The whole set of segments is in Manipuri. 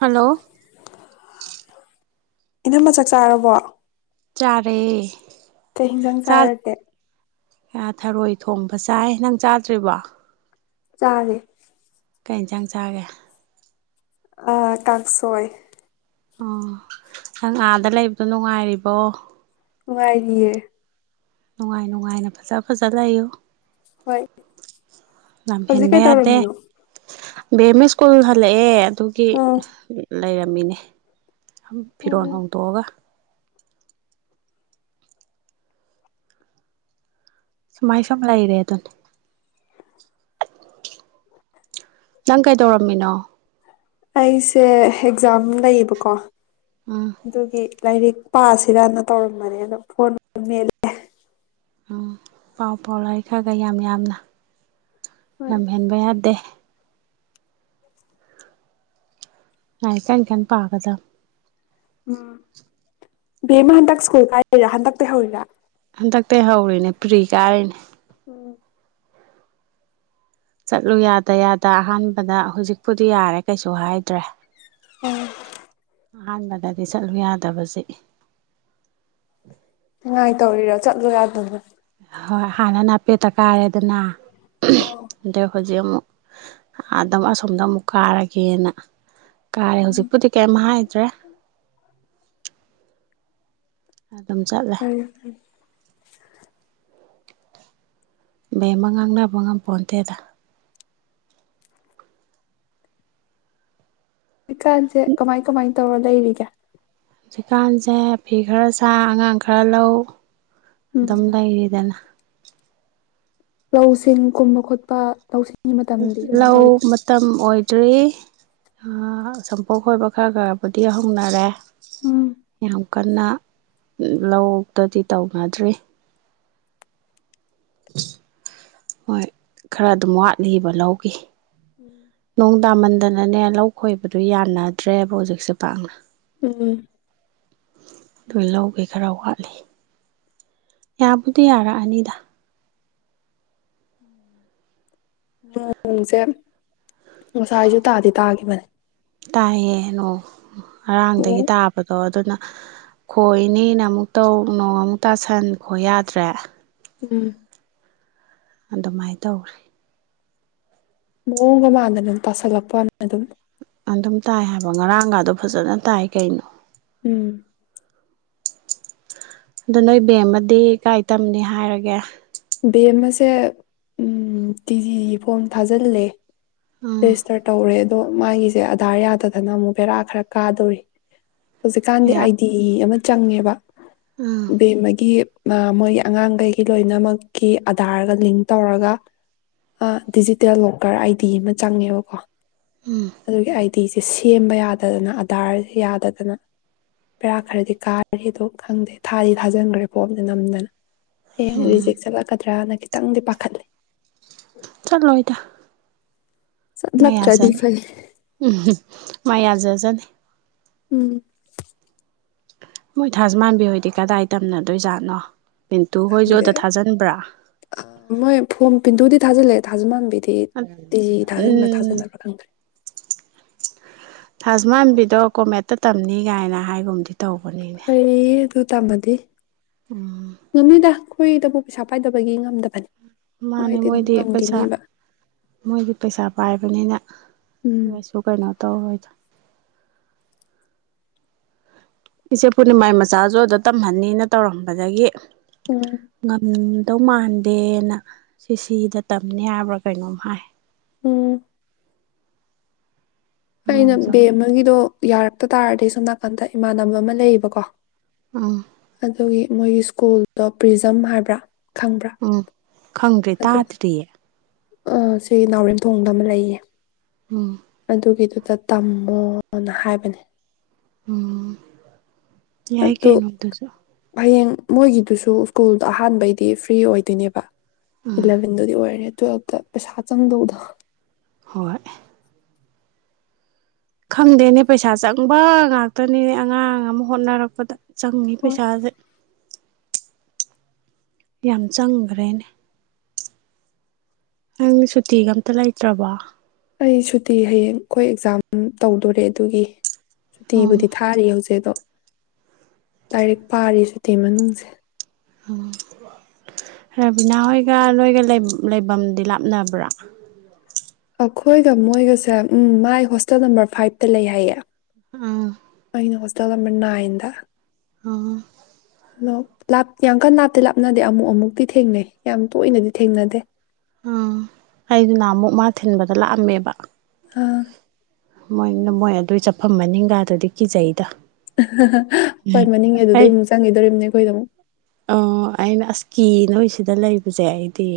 ꯍꯜꯂꯣ꯫ ꯏꯅꯝꯃ ꯆꯥꯛ ꯆꯥꯔꯕꯣ꯫ ꯆꯔꯦ꯫ ꯀꯩ ꯍꯤꯟꯖꯥꯡ ꯆꯥꯔꯒꯦ꯫ ꯑ ꯊꯔꯣꯏ ꯊꯣꯡꯕ ꯆꯥꯏ ꯅꯪ ꯆꯥꯗ꯭ꯔꯤꯕꯣ꯫ ꯆꯥꯔꯦ꯫ ꯀꯩ ꯏꯟꯁꯥꯡ ꯆꯥꯒꯦ꯫ ꯑ ꯀꯥꯛꯁꯣꯏ꯫ ꯑꯣ ꯅꯪ ꯑꯥꯗ ꯂꯩꯕꯗꯣ ꯅꯨꯡꯉꯥꯏꯔꯤꯕꯣ꯫ ꯅꯨꯡꯉꯥꯏꯔꯤꯌꯦ꯫ ꯅꯨꯡꯉꯥꯏ ꯅꯨꯡꯉꯥꯏꯅ ꯐꯖ ꯐꯖ ꯂꯩꯌꯨ꯫ ꯍꯣꯏ ꯂꯝ ꯍꯧꯖꯤꯛ ꯍꯦꯟꯕ ꯌꯥꯗꯦ ꯀꯩꯇꯧꯔꯝꯃꯤꯅꯣ꯫ ꯕꯦꯝꯃ ꯁ꯭ꯀꯨꯜ ꯍꯜꯂꯛꯑꯦ꯫ ꯑꯗꯨꯒꯤ ꯂꯩꯔꯝꯃꯤꯅꯦ ꯐꯤꯔꯣꯜ ꯍꯣꯡꯗꯣꯛꯑꯒ ꯁꯨꯃꯥꯏ ꯁꯝ ꯂꯩ ꯔꯦ ꯑꯗꯨꯅꯦ [inaudible] ꯅꯪ ꯀꯩꯗꯧꯔꯝꯃꯤꯅꯣ ꯑꯩꯁꯦ ꯑꯦꯛꯖꯥꯝ ꯂꯩꯌꯦꯕꯀꯣ ꯎꯝ ꯑꯗꯨꯒꯤ ꯂꯥꯏꯔꯤꯛ ꯄꯥꯁꯤꯔꯅ ꯇꯧꯔꯝꯕꯅꯤ ꯑꯗꯣ ꯐꯣꯟ ꯃꯦꯠꯂꯦ ꯎꯝ ꯄꯥꯎ ꯄꯥꯎ ꯂꯥꯏꯔꯤꯛ ꯈꯔ ꯒ ꯌꯥꯝ ꯌꯥꯝꯅ ꯍꯣꯏ ꯉꯝꯍꯦꯟꯕ ꯌꯥꯗꯦ [inaudible] ꯂꯥꯏꯔꯤꯛ ꯀꯟ ꯀꯟ ꯄꯥꯒꯗꯝ ꯎꯝ ꯕꯦꯝꯃ ꯍꯟꯗꯛ ꯁ꯭ꯀꯨꯜ ꯀꯥꯏꯔꯤꯔ ꯍꯟꯗꯛꯇ ꯍꯧꯔꯤꯔ ꯍꯟꯗꯛꯇ ꯍꯧꯔꯤꯅꯦ ꯄ꯭ꯔꯤ ꯀꯥꯔꯤꯅꯦ ꯎꯝ ꯆꯠꯂꯨ ꯌꯥꯗ ꯌꯥꯗ ꯑꯍꯥꯟꯕꯗ ꯍꯧꯖꯤꯛꯄꯨꯗꯤ ꯌꯥꯔꯦ ꯀꯩꯁꯨ ꯍꯥꯏꯗ꯭ꯔꯦ ꯎꯝ ꯑꯍꯥꯟꯕꯗꯗꯤ ꯆꯠꯂꯨ ꯌꯥꯗꯕꯁꯦ ꯇꯔꯌ ꯇꯧꯔꯤꯔ ꯆꯠꯂꯣ ꯌꯥꯗꯕ ꯍꯣꯏ ꯍꯥꯟꯅꯅꯄꯦꯠꯇ ꯀꯥꯔꯦꯗꯅ ꯑꯣ ꯖꯤꯛ ꯑꯃꯨꯛ ꯑꯗꯥ ꯑꯁꯣꯝꯗ ꯑꯃꯨꯛ ꯀꯥꯔꯒꯦꯅ ꯀꯥꯔꯦ ꯎꯝ ꯍꯧꯖꯤꯛꯄꯨꯗꯤ ꯀꯔꯤꯝ ꯍꯥꯏꯗ꯭ꯔꯦ ꯑꯗꯨꯝ ꯆꯠꯂꯦ ꯐꯔꯦ ꯐꯔꯦ ꯕꯦꯝꯃ ꯉꯥꯡꯅꯕ ꯉꯝꯄꯣꯟꯇꯦꯗ ꯍꯧꯖꯤꯛꯀꯥꯟꯁꯦ ꯀꯃꯥꯏ ꯀꯃꯥꯏ ꯇꯧꯔ ꯂꯩꯔꯤꯒꯦ ꯍꯧꯖꯤꯛꯀꯥꯟꯁꯦ ꯐꯤ ꯈꯔ ꯁꯥ ꯑꯉꯥꯡ ꯈꯔ ꯂꯧ ꯎꯝ ꯑꯗꯨꯝ ꯂꯩ ꯏꯗꯅ ꯂꯧꯁꯤꯡ ꯀꯨꯝꯕ ꯈꯣꯠꯄ ꯂꯧꯁꯤꯡ ꯂꯧ ꯃꯇꯝ ꯑꯣꯏ ꯑꯗꯨꯏ ꯁꯝꯄꯣꯛ ꯈꯣꯏꯕ ꯈꯔ ꯈꯔꯕꯨꯗꯤ ꯍꯧꯅꯔꯦ ꯎꯝ ꯌꯥꯝ ꯀꯟꯅ ꯂꯧꯗꯗꯤ ꯇꯧꯅꯗ꯭ꯔꯤ ꯍꯣꯏ ꯈꯔ ꯑꯗꯨꯝ ꯋꯥꯠꯂꯤꯕ ꯂꯧꯈꯤ ꯅꯣꯡꯗꯥ ꯃꯟꯗꯟ ꯅꯅꯦ ꯂꯧ ꯈꯣꯏꯕꯗꯨ ꯌꯥꯅꯗ꯭ꯔꯦꯕ ꯍꯧꯖꯤꯛꯁꯦ ꯄꯥꯛꯅ ꯎꯝ ꯑꯗꯨ ꯂꯧꯒꯦ ꯈꯔ ꯋꯥꯠꯂꯤ ꯌꯥꯕꯨꯗꯤ ꯌꯥꯔꯛꯑꯅꯤꯗ ꯅꯣꯡꯖꯦ ꯉꯁꯥꯏ ꯑꯩꯁꯨ ꯇꯥꯗꯤ ꯇꯥꯒꯤꯈꯤꯕꯅꯦ ꯇꯥꯏꯌꯦ ꯅꯣꯡ ꯉꯔꯥꯡꯗꯒꯤ ꯑꯣ ꯇꯥꯕꯗꯣ ꯑꯗꯨꯅ ꯈꯣꯏꯅꯦꯅ ꯑꯃꯨꯛꯇꯧ ꯅꯣꯡ ꯑꯃꯨꯛ ꯇꯥꯁꯟ ꯈꯣꯏ ꯌꯥꯗ꯭ꯔꯦ ꯎꯝ ꯑꯗꯨꯃꯥꯏꯅ ꯇꯧꯈ꯭ꯔꯦ ꯃꯑꯣꯡꯒ ꯃꯥꯟꯗꯅ ꯑꯗꯨꯝ ꯇꯥꯁꯜꯂꯛꯄ ꯑꯗꯨꯝ ꯑꯗꯨꯝ ꯇꯥꯏ ꯍꯥꯏꯕ ꯉꯔꯥꯡꯒꯗꯣ ꯐꯖꯅ ꯇꯥꯏ ꯀꯩꯅꯣ ꯎꯝ ꯑꯗ ꯅꯣꯏ ꯕꯦꯝꯃꯗꯤ ꯀꯥꯏ ꯇꯝꯅꯤ ꯍꯥꯏꯔꯒꯦ ꯕꯦꯝꯃꯁꯦ ꯎꯝ ꯇꯤ ꯖꯤꯒꯤ ꯐꯣꯝ ꯊꯥꯖꯤꯜꯂꯦ ꯎꯝ ꯔꯦꯖꯤꯁꯇꯔ ꯇꯧꯔꯦ ꯑꯗꯣ ꯃꯥꯒꯤꯁꯦ ꯑꯙꯥꯔ ꯌꯥꯗꯗꯅ ꯑꯃꯨꯛ ꯕꯦꯔꯥ ꯈꯔ ꯀꯥꯗꯣꯔꯤ ꯍꯧꯖꯤꯛꯀꯥꯟꯗꯤ ꯑꯥꯏ ꯗꯤ ꯑꯃ ꯆꯪꯉꯦꯕ ꯎꯝ ꯕꯦꯝꯃꯒꯤ ꯃꯣꯏꯒꯤ ꯑꯉꯥꯡꯈꯩꯒꯤ ꯂꯣꯏꯅꯃꯛ ꯀꯤ ꯑꯗꯥꯔꯒ ꯂꯤꯡ ꯇꯧꯔꯒ ꯗꯤꯖꯤꯇꯦꯜ ꯂꯣꯀꯔ ꯑꯥꯏꯗꯤ ꯑꯃ ꯆꯪꯉꯦꯕꯀꯣ ꯑꯗꯨꯗꯒꯤ ꯇꯤꯁꯦ ꯁꯦꯝꯕ ꯌꯥꯗꯗꯅ ꯑꯗꯥꯔꯁꯦ ꯌꯥꯗꯗꯅ ꯕꯦꯔꯥ ꯈꯔꯗꯤ ꯀꯥꯔꯤꯗꯣ ꯈꯪꯗꯦ ꯊꯥꯗꯤ ꯊꯥꯖꯤꯟꯈ꯭ꯔꯦ ꯐꯣꯝ ꯅꯝꯗꯅ [unintelligible] ꯆꯀꯗ꯭ꯔꯥꯅ ꯈꯤꯇꯪꯗꯤ ꯄꯥꯈꯠꯂꯤ ꯆꯠꯂꯣꯏꯗ ꯃꯥꯏ ꯆꯠꯂꯛꯇ꯭ꯔꯗꯤ ꯌꯥꯖꯅꯤ ꯐꯩ ꯎꯝ ꯃꯥꯏꯌꯥꯖꯖꯅꯤ ꯎꯝ ꯃꯣꯏ ꯊꯥꯖꯃꯥꯟꯕꯤꯍꯣꯏꯗꯤ ꯀꯗꯥꯏ ꯇꯝꯅꯗꯣꯏꯖꯥꯠꯅꯣ ꯄꯤꯟꯇꯨ ꯍꯣꯏꯁꯨ ꯈꯪꯗꯦ ꯑꯗꯥ ꯊꯥꯖꯤꯟꯕ꯭ꯔꯥ ꯄꯤꯟꯗꯨꯗꯤ ꯊꯥꯜꯂꯦ ꯊꯥꯖꯃꯥꯟꯕꯤꯗꯤ ꯇꯤ ꯖꯤ ꯊꯥꯖꯤꯟꯕ꯭ꯔꯥ ꯎꯝ ꯊꯥꯖꯟꯕ꯭ꯔꯥ ꯈꯪꯗ꯭ꯔꯦ ꯊꯥꯖꯃꯥꯟꯕꯤꯗꯣ ꯀꯣꯃꯦꯠꯇ ꯇꯝꯅꯤ ꯀꯥꯏꯅ ꯍꯥꯏꯒꯨꯝꯗꯤ ꯇꯧꯕꯅꯤꯅꯦ ꯇꯃꯗꯤ ꯎꯝ [unintelligible] ꯍꯨꯏꯗꯕꯨ ꯄꯩꯁꯥ ꯄꯥꯏꯗꯕꯒꯤ ꯉꯝꯗꯕꯅꯤ ꯃꯥꯅꯦ ꯑꯗꯨꯝ ꯃꯣꯏꯗꯤ ꯄꯩꯁꯥ ꯉꯝꯈꯤꯅꯤꯕ ꯃꯣꯏꯗꯤ ꯄꯩꯁꯥ ꯄꯥꯏꯕ ꯑꯗꯨꯅꯤꯅ ꯎꯝ [unintelligible] ꯀꯩꯅꯣ ꯇꯧꯔꯣꯏꯗ ꯏꯆꯦ ꯄꯨꯔꯅꯤꯃꯥꯏ ꯃꯆꯥꯁꯨ ꯑꯗꯨꯗ ꯇꯝꯍꯟꯅꯤꯅ ꯇꯧꯔꯝꯕꯗꯒꯤ ꯎꯝ ꯉꯝ ꯀꯗꯧ ꯃꯥꯟꯗꯦꯅ ꯁꯤ ꯁꯤꯗ ꯇꯝꯅꯤ ꯍꯥꯏꯕ꯭ꯔꯥ ꯀꯩꯅꯣꯝ ꯍꯥꯏ ꯎꯨ ꯑꯩꯅ ꯃꯣꯏꯁꯨ ꯕꯦꯝꯑꯃꯒꯤꯗꯣ ꯌꯥꯔꯛꯇ ꯇꯥꯔꯗꯤ ꯁꯣꯝ ꯅꯥꯀꯟꯗ ꯏꯃꯥꯟꯅꯕ ꯑꯃ ꯂꯩꯌꯦꯕꯀꯣ ꯎꯝ ꯑꯗꯨꯒꯤ ꯃꯣꯏꯒꯤ ꯁ꯭ꯀꯨꯜꯗꯣ ꯄ꯭ꯔꯤꯖꯝ ꯍꯥꯏꯕ꯭ꯔꯥ ꯈꯪꯕ꯭ꯔꯥ ꯈꯪꯗ꯭ꯔꯦ ꯇꯥꯗ꯭ꯔꯤꯌꯦ ꯑ ꯁꯤ ꯅꯥꯎꯔꯦꯝꯊꯣꯡꯗ ꯑꯃ ꯂꯩꯌꯦ ꯎꯝ ꯑꯗꯨꯒꯤꯗꯨꯗ ꯇꯝꯃꯣꯅ ꯍꯥꯏꯕꯅꯦ ꯎꯝ ꯌꯥꯏ ꯀꯩ ꯑꯗꯨ ꯅꯣ ꯗꯨꯁꯨ ꯍꯌꯦꯡ ꯃꯣꯏꯒꯤꯗꯨꯁꯨ ꯁ꯭ꯀꯨꯜꯗ ꯑꯍꯥꯟꯕꯩꯗꯤ ꯐ꯭ꯔꯤ ꯑꯣꯏꯗꯣꯏꯅꯦꯕ ꯎꯝ ꯏꯂꯕꯟꯗꯨꯗꯤ ꯑꫭꯏꯔꯤ ꯇꯨꯋꯦꯜꯇ ꯄꯩꯁꯥ ꯆꯪꯗꯧꯗ ꯍꯣꯏ ꯈꯪꯗꯦꯅꯦ ꯄꯩꯁꯥ ꯆꯪꯕ ꯉꯥꯛꯇꯅꯤꯅꯦ ꯑꯉꯥꯡ ꯑꯃ ꯍꯣꯠꯅꯔꯛꯄꯗ ꯆꯪꯉꯤ ꯍꯣꯏ ꯄꯩꯁꯥꯁꯦ ꯌꯥꯝ ꯆꯪꯈ꯭ꯔꯦꯅꯦ ꯅꯪ ꯁꯨꯇꯤꯒ ꯑꯝꯇ ꯂꯩꯇ꯭ꯔꯕꯣ ꯑꯩ ꯁꯨꯇꯤ ꯍꯌꯦꯡ ꯑꯩꯈꯣꯏ ꯑꯦꯛꯖꯥꯝ ꯇꯧꯗꯣꯔꯦ ꯑꯗꯨꯒꯤ ꯎꯝ ꯁꯨꯇꯤꯕꯨꯗꯤ ꯊꯥꯔꯤ ꯍꯧꯖꯤꯛ ꯑꯗꯣ ꯂꯥꯏꯔꯤꯛ ꯄꯥꯔꯤ ꯁꯨꯇꯤ ꯃꯅꯨꯡꯁꯦ ꯎꯝ ꯔꯕꯤꯅꯥ ꯍꯣꯏꯒ ꯅꯣꯏꯒ ꯂꯩꯐꯝꯗꯤ ꯂꯥꯞꯅꯕ꯭ꯔꯥ ꯑꯩꯈꯣꯏꯒ ꯃꯣꯏꯒꯁꯦ ꯎꯝ ꯃꯥꯏ ꯍꯣꯁꯇꯦꯜ ꯅꯝꯕꯔ ꯐꯥꯏꯚꯇ ꯂꯩ ꯍꯥꯏꯌꯦ ꯑꯥ ꯗ ꯃꯅꯅ ꯑꯗ [unintelligible] ꯑ ꯑꯗꯣ ꯌꯥꯡ ꯀꯟ ꯂꯥꯞꯇꯦ ꯂꯥꯞꯅꯗꯦ ꯑꯃꯨꯛ ꯑꯃꯨꯛꯇꯤ ꯊꯦꯡꯅꯩ ꯌꯥꯝ ꯇꯣꯏꯅꯗꯤ ꯊꯦꯡꯅꯗꯦ ꯎꯝ ꯑꯩꯗꯨꯅ ꯑꯃꯨꯛ ꯃꯥ ꯊꯤꯟꯕꯗ ꯂꯥꯛꯑꯝꯃꯦꯕ ꯑꯥ ꯃꯣꯏꯅ ꯃꯣꯏ ꯑꯗꯨꯏ ꯆꯠꯐꯝꯃꯅꯤꯡꯒꯗꯨꯗꯤ ꯀꯤꯖꯩꯗ ꯍꯣꯏ ꯃꯅꯤꯡ ꯑꯩ ꯑꯗꯨꯗꯩ ꯑꯃꯨꯛ ꯆꯪꯈꯤꯗꯣꯝꯅꯦ ꯑꯩꯈꯣꯏꯗ ꯑꯃꯨꯛ ꯑꯣ ꯑꯩꯅ ꯑꯁ ꯀꯤ ꯅꯣꯏ ꯁꯤꯗ ꯂꯩꯕꯁꯦ ꯑꯩꯗꯤ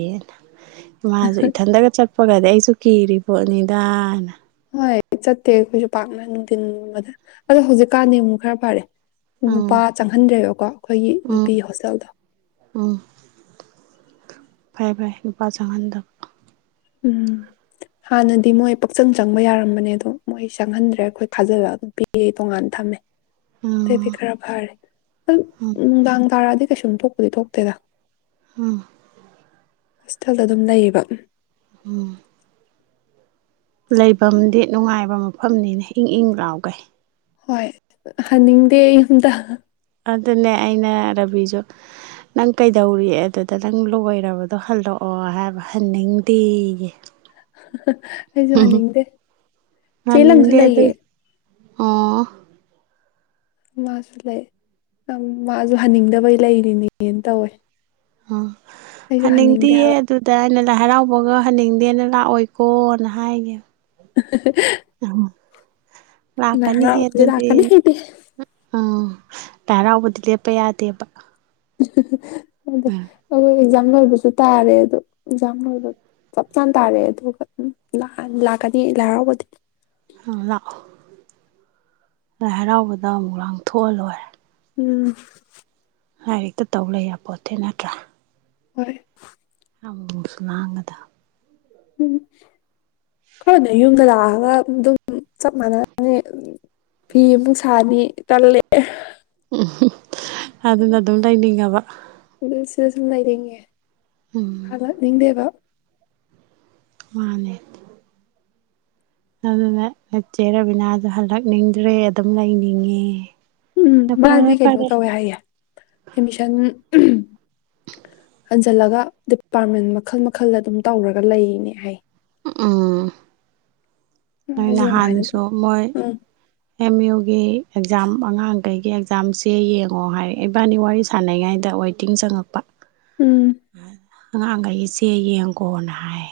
ꯃꯥꯁꯨ ꯏꯊꯟꯗꯒ ꯆꯠ ꯍꯥꯄꯒꯗꯤ ꯑꯩꯁꯨ ꯀꯤꯔꯤ ꯄꯣꯠꯅꯤꯗꯥꯅ ꯍꯣꯏ ꯆꯠꯇꯦ ꯑꯩꯈꯣꯏꯁꯨ ꯄꯥꯛꯅ ꯅꯨꯡꯊꯤꯟꯒꯨꯝꯕꯗ ꯑꯗꯣ ꯍꯧꯖꯤꯛꯀꯥꯟꯗꯤ ꯑꯃꯨꯛ ꯈꯔ ꯐꯔꯦ ꯅꯨꯄꯥ ꯎꯝ ꯆꯪꯍꯟꯗ꯭ꯔꯦꯕꯀꯣ ꯑꯩꯈꯣꯏꯒꯤ ꯎꯝ ꯅꯨꯄꯤ ꯍꯣꯁꯇꯦꯜꯗꯣ ꯎꯝ ꯐꯔꯦ ꯐꯔꯦ ꯅꯨꯄꯥ ꯆꯪꯍꯟꯗꯕ ꯎꯝ ꯍꯥꯟꯅꯗꯤ ꯃꯣꯏ ꯄꯛꯆꯪ ꯆꯪꯕ ꯌꯥꯔꯝꯕꯅꯦ ꯑꯗꯣ ꯃꯣꯏ ꯆꯪꯍꯟꯗ꯭ꯔꯦ ꯑꯈꯣꯏ ꯈꯥꯖꯤꯜꯂꯒ ꯄꯤꯔꯦ ꯇꯣꯡꯉꯥꯟ ꯊꯝꯃꯦ ꯑꯇꯩꯗꯤ ꯎꯝ ꯈꯔ ꯐꯔꯦ ꯍꯨꯡ ꯅꯨꯡꯗꯥꯡ ꯇꯔꯛꯑꯗꯤ ꯀꯩꯁꯨꯝ ꯊꯣꯛꯄꯗꯤ ꯊꯣꯛꯇꯦꯗ ꯎꯝ ꯍꯣꯁꯇꯦꯜꯗ ꯑꯗꯨꯝ ꯂꯩꯌꯦꯕ ꯎꯝ ꯂꯩꯕꯝꯗꯤ ꯅꯨꯡꯉꯥꯏꯕ ꯃꯐꯝꯅꯤꯅꯦ ꯏꯪ ꯏꯪ ꯂꯥꯎꯒꯩ ꯍꯣꯏ ꯍꯟꯅꯤꯡꯗꯦ ꯌꯨꯝꯗ ꯑꯗꯨꯅꯦ ꯑꯩꯅ ꯔꯕꯤꯁꯨ ꯅꯪ ꯀꯩꯗꯧꯔꯤ ꯑꯗꯨꯗ ꯅꯪ ꯂꯣꯏꯔꯕꯗꯣ ꯍꯜꯂꯛꯑꯣ ꯍꯥꯏꯕ ꯍꯟꯅꯤꯡꯗꯦꯌꯦ [unintelligible] ꯑꯩꯁꯨ ꯍꯟꯅꯤꯡꯗꯦ ꯆꯦ ꯂꯪꯁꯨ ꯂꯩꯌꯦ ꯎꯝ ꯃꯥꯁꯨ ꯂꯩ ꯑꯝ ꯃꯥꯁꯨ ꯍꯟꯅꯤꯡꯗꯕꯩ ꯂꯩꯔꯤꯅꯦꯅ ꯇꯧꯋꯦ ꯎꯝ ꯑꯩꯁꯨ ꯍꯟꯅꯤꯡꯗꯦ ꯍꯟꯅꯤꯡꯗꯤꯌꯦ ꯍꯥꯏꯕ ꯑꯗꯨꯗ ꯑꯩꯅ ꯂꯥꯏ ꯍꯔꯥꯎꯕꯒ ꯍꯟꯅꯤꯡꯗꯦꯅ ꯂꯥꯛꯑꯣꯏꯀꯣ ꯅ ꯍꯥꯏꯒꯤꯝ [unintelligible] ꯂꯥꯏ ꯂꯥꯛꯀꯅꯤꯍꯦ ꯍꯔꯥꯎꯕꯗꯤ ꯑꯗꯨꯗꯤ ꯂꯥꯀꯅꯤ ꯑꯩꯗꯤ ꯑꯥ ꯂꯥꯏ ꯍꯔꯥꯎꯕꯗꯤ ꯂꯦꯞꯄ ꯌꯥꯗꯦꯕ [unintelligible] ꯑꯩꯗꯣ ꯎꯝ ꯑꯦꯛꯖꯥꯝ ꯥꯅꯣꯏꯒꯤꯁꯨ ꯇꯥꯔꯦ ꯑꯗꯨ ꯑꯦꯛꯖꯥꯝ ꯂꯣꯏꯕ ꯆꯞ ꯆꯥꯟ ꯇꯥꯔꯦ ꯑꯗꯨꯒ ꯎꯝ ꯅꯍꯥꯟ ꯂꯥꯛꯀꯅꯤ ꯂꯥꯏ ꯍꯔꯥꯎꯕꯗꯤ ꯂꯥꯛꯑꯣ ꯂꯥꯏ ꯍꯔꯥꯎꯕꯗ ꯑꯃꯨꯛ ꯂꯥꯡꯊꯣꯛꯑ ꯂꯣꯏꯔꯦ ꯎꯝ ꯂꯥꯏꯔꯤꯛꯇ ꯇꯧ ꯂꯩ ꯌꯥꯄꯣꯠꯇꯦ ꯅꯠꯇ꯭ꯔꯥ ꯍꯣꯏ ꯑꯃꯨꯃꯨꯛꯁꯨ ꯂꯥꯡꯒꯗ ꯎꯝ ꯈꯔꯥꯅꯤ ꯌꯨꯝꯗ ꯂꯥꯛꯑꯒ ꯑꯗꯨꯝ ꯆꯞ ꯃꯥꯟꯅꯅꯤ ꯐꯤ ꯑꯃꯨꯛ ꯁꯥꯅꯤ ꯇꯜꯂꯛꯑꯦ [unintelligible] ꯑꯗꯨꯅ ꯑꯗꯨꯝ ꯂꯩꯅꯤꯡꯉꯕ ꯑꯗꯨ ꯁꯤꯗ ꯁꯨꯝ ꯂꯩꯅꯤꯡꯉꯦ ꯎꯝ ꯍꯜꯂꯛꯅꯤꯡꯗꯦꯕ ꯃꯥꯅꯦ ꯑꯗꯨꯅ ꯆꯦ ꯔꯕꯤꯅꯥꯗꯣ ꯍꯜꯂꯛꯅꯤꯡꯗ꯭ꯔꯦ ꯑꯗꯨꯝ ꯂꯩꯅꯤꯡꯉꯦ ꯎꯝ ꯐꯔꯦ ꯃꯥꯗꯤ ꯀꯩꯅꯣ ꯐꯔꯦ ꯇꯧꯋꯦ ꯍꯥꯏꯌꯦ ꯑꯦꯠꯃꯤꯁꯟ ꯍꯟꯖꯜꯂꯒ ꯗꯤꯄꯥꯔꯠꯃꯦꯟ ꯃꯈꯜ ꯃꯈꯜꯗ ꯑꯗꯨꯝ ꯇꯧꯔꯒ ꯂꯩꯏꯔꯤꯅꯦ ꯍꯥꯏꯌꯦ ꯎ ꯎꯝ ꯑꯩꯁꯨ ꯑꯗꯨꯝ ꯍꯥꯏꯅꯗꯦ ꯅꯍꯥꯟꯁꯨ ꯃꯣꯏ ꯎꯝ ꯑꯦꯝ ꯌꯨꯒꯤ ꯑꯦꯛꯖꯥꯝ ꯑꯉꯥꯡꯈꯩꯒꯤ ꯑꯦꯛꯖꯥꯝ ꯆꯦ ꯌꯦꯡꯉꯣ ꯍꯥꯏꯔꯛ ꯏꯕꯥꯅꯤ ꯋꯥꯔꯤ ꯁꯥꯟꯅꯉꯩꯗ ꯋꯦꯇꯤꯡ ꯆꯪꯉꯛꯄ ꯎꯝ ꯑꯉꯥꯡꯈꯩꯒꯤ ꯆꯦ ꯌꯦꯡꯒꯣꯅ ꯍꯥꯏ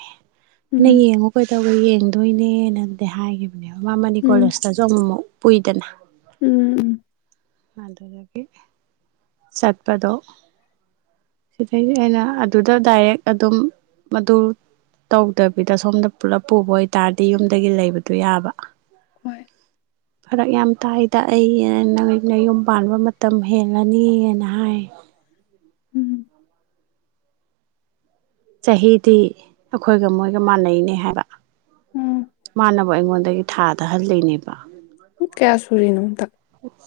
ꯩꯅ ꯎꯝ ꯌꯦꯡꯉꯣ ꯀꯩꯗꯧ ꯌꯦꯡꯗꯣꯏꯅꯦꯅꯗꯤ ꯍꯥꯏꯈꯤꯕ [unintelligible] ꯎꯝ ꯀꯣꯂꯦꯁꯇꯥꯖꯨ ꯑꯃꯨꯃꯨꯛ ꯀꯨꯏꯗꯅ ꯎꯝ ꯎꯝ ꯑꯗꯨꯗꯒꯤ ꯆꯠꯄꯗꯣ ꯁꯤꯗꯩꯗꯤ ꯑꯩꯅ ꯑꯗꯨꯗ ꯗꯥꯏꯔꯦꯛ ꯑꯗꯨꯝ ꯃꯗꯨ ꯇꯧꯗꯕꯤꯗ ꯁꯣꯝꯗ ꯄꯨꯂꯞ ꯄꯨꯕ ꯑꯣꯏꯇꯥꯔꯗꯤ ꯌꯨꯝꯗꯒꯤ ꯂꯩꯕꯗꯣ ꯌꯥꯕ ꯍꯣꯏ ꯐꯥꯔꯛ ꯌꯥꯝ ꯇꯥꯏꯗ ꯑꯩ ꯩꯅꯌꯨꯝ ꯄꯥꯟꯕ ꯃꯇꯝ ꯍꯦꯜꯂꯅꯤꯅ ꯍꯥꯏ ꯎꯝ ꯆꯍꯤꯗꯤ ꯑꯩꯈꯣꯏꯒ ꯃꯣꯏꯒ ꯃꯥꯟꯅꯩꯅꯦ ꯍꯥꯏꯕ ꯎꯝ ꯃꯥꯟꯅꯕ ꯑꯩꯉꯣꯟꯗꯒꯤ ꯊꯥꯗꯍꯜꯂꯤꯅꯦꯕ ꯀꯌꯥ ꯁꯨꯔꯤꯅꯣ ꯍꯟꯗꯛ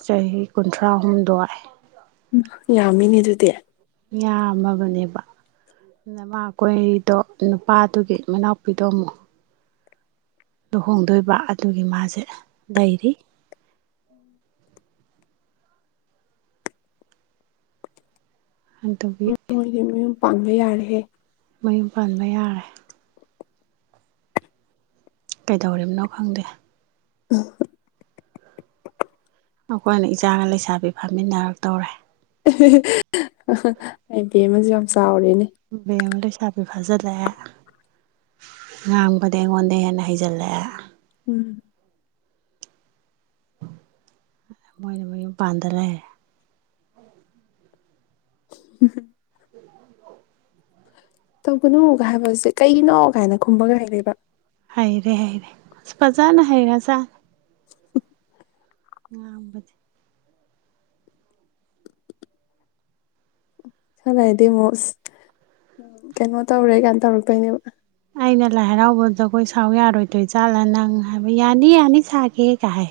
ꯆꯍꯤ ꯀꯨꯟꯊ꯭ꯔꯥꯍꯨꯝꯗꯣꯏ ꯎꯝ ꯌꯥꯝꯃꯤꯅꯦ ꯑꯗꯨꯗꯤ ꯌꯥꯝꯃꯕꯅꯦꯕ ꯃꯥꯅ ꯀꯣꯏꯔꯤꯗꯣ ꯅꯨꯄꯥꯗꯨꯒꯤ ꯃꯅꯥꯎꯄꯤꯗꯣ ꯑꯃꯨꯛ ꯂꯨꯍꯣꯡꯗꯣꯏꯕ ꯑꯗꯨꯒꯤ ꯃꯥꯁꯦ ꯂꯩꯔꯤ ꯑꯗꯨꯒꯤ ꯃꯣꯏꯗꯤ ꯃꯌꯨꯝ ꯄꯥꯟꯕ ꯌꯥꯔꯦꯍꯦ ꯃꯌꯨꯝ ꯄꯥꯟꯕ ꯌꯥꯔꯦ ꯀꯩꯗꯧꯔꯤꯕꯅꯣ ꯈꯪꯗꯦ [unintelligible] ꯑꯩꯈꯣꯏꯅ ꯏꯆꯥꯒ ꯂꯩꯁꯥꯕꯤ ꯐꯥꯃꯤꯟꯅꯔꯛꯇꯧꯔꯦ ꯍꯥꯏꯗꯤ ꯑꯃꯁꯨ ꯌꯥꯝ ꯆꯥꯎ [unintelligible] ꯐꯥꯖꯤꯜꯂꯛꯑꯦ ꯉꯥꯡꯕꯗꯤ ꯑꯩꯉꯣꯟꯗ ꯍꯦꯟꯅ ꯍꯩꯖꯜꯂꯛꯑꯦ ꯎꯝ ꯃꯣꯏꯅ ꯃꯌꯨꯝ ꯄꯥꯟꯗ ꯂꯩꯔꯦ [unintelligible] [unintelligible] ꯇꯧꯒꯅꯨꯒ ꯍꯥꯏꯕꯁꯦ ꯀꯩꯒꯤꯅꯣ ꯀꯥꯏꯅ ꯈꯨꯝꯕꯒ ꯍꯩꯔꯦꯕꯥ ꯍꯩꯔꯦ ꯍꯩꯔꯦ ꯑꯁ ꯐꯖꯥꯅ ꯍꯩꯒꯔꯖꯥꯠ ꯉꯥꯡꯕꯗꯤ ꯈꯔ ꯂꯩꯔꯗꯤ ꯑꯃꯨꯛ ꯑꯁ ꯀꯩꯅꯣ ꯇꯧꯔꯦ ꯀꯥꯏ ꯇꯧꯔꯛꯇꯣꯏꯅꯦꯕ ꯑꯩꯅ ꯂꯥꯏ ꯍꯔꯥꯎꯕꯗ ꯖꯒꯣꯏ ꯁꯥꯎ ꯌꯥꯔꯣꯏꯗꯣꯏꯖꯥꯠꯂꯥ ꯅꯪ ꯍꯥꯏꯕ ꯌꯥꯅꯤ ꯌꯥꯅꯤ ꯁꯥꯒꯦ ꯀꯥꯏ ꯍꯥꯏ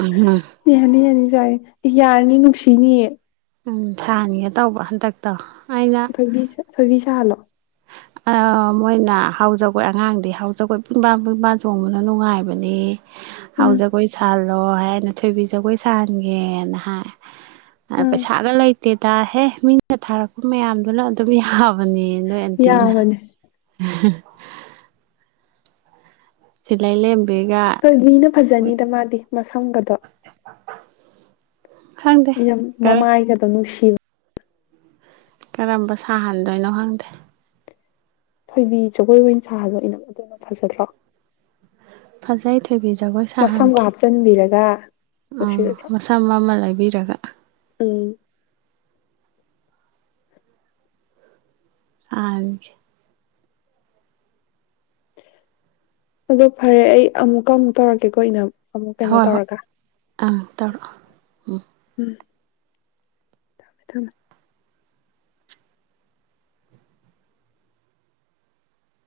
ꯎꯝ ꯌꯥꯅꯤ ꯌꯥꯅꯤ ꯌꯥꯏꯌꯦ ꯌꯥꯔꯅꯤ ꯅꯨꯡꯁꯤꯅꯤꯌꯦ ꯎꯝ ꯁꯥꯍꯟꯒꯦ ꯇꯧꯕ ꯍꯟꯗꯛꯇꯣ ꯑꯩꯅ ꯊꯣꯏꯕꯤ ꯊꯣꯏꯕꯤ ꯁꯥ ꯍꯥꯜꯂꯣ ꯃꯣꯏꯅ ꯍꯥꯎꯖꯈꯣꯏ ꯑꯉꯥꯡꯗꯤ ꯍꯥꯎꯖꯈꯣꯏ ꯄꯨꯡꯕꯥ ꯄꯨꯡꯕꯥ ꯆꯣꯡꯕꯅ ꯅꯨꯡꯉꯥꯏꯕꯅꯤ ꯑꯥ ꯍꯧꯥꯎꯖ ꯀꯣꯏ ꯆꯜ ꯑꯗꯣ ꯍꯥꯏꯅ ꯊꯣꯏꯕꯤ ꯖꯒꯣꯏ ꯁꯥꯍꯟꯒꯦꯅ ꯍꯥꯏ ꯑ ꯄ ꯑꯥ ꯁꯒꯂꯥꯏꯇꯦ ꯇꯍꯦ ꯃꯤꯅ ꯊꯥꯔꯛꯄ ꯃꯌꯥꯝꯗꯨꯅ ꯑꯗꯨꯝ ꯌꯥꯕꯅꯦ ꯇꯅ ꯌꯥꯕꯅꯦ ꯁꯤꯜꯂꯩ ꯂꯦꯝꯕꯤꯒ ꯍꯣꯏ ꯃꯤꯅ ꯃꯣꯏ ꯐꯖꯅꯤꯗ ꯃꯥꯗꯤ ꯃꯁꯝꯒꯗꯣ ꯈꯪꯗꯦ ꯌꯥꯝ ꯀꯔꯝ ꯃꯃꯥꯏꯒꯗꯧ ꯅꯨꯡꯁꯤ ꯇ ꯀꯔꯝꯕ ꯁꯥꯍꯟꯗꯣꯏꯅꯣ ꯈꯪꯗꯦ ꯊꯣꯏꯕꯤ ꯖꯒꯣꯏ ꯑꯣꯏꯅ ꯁꯥꯗꯣ ꯏꯅꯝ ꯑꯗꯨꯅ ꯐꯖꯗ꯭ꯔꯣ ꯌꯥꯥꯏꯗꯦ ꯊꯣꯏꯕꯤ ꯖꯒꯣꯏ ꯃꯁꯝꯒ ꯁꯥꯍꯟꯈꯤ ꯍꯥꯞꯆꯤꯟꯕꯤꯔꯒ ꯎꯝ ꯅꯨꯡꯁꯤꯔꯣꯏꯗ꯭ꯔꯣ ꯃꯁꯝ ꯑꯃ ꯂꯩꯕꯤꯔꯒ ꯎꯝ ꯑ ꯑꯗꯨ ꯐꯔꯦ ꯑꯩ ꯑꯃꯨꯛꯀ ꯑꯃꯨꯛ ꯇꯧꯔꯛꯀꯦꯀꯣ ꯑꯩꯅ ꯍꯣꯏ ꯍꯣꯏ ꯑꯇꯧꯔ ꯎꯝ ꯊꯝꯃꯦ ꯊꯝꯃꯦ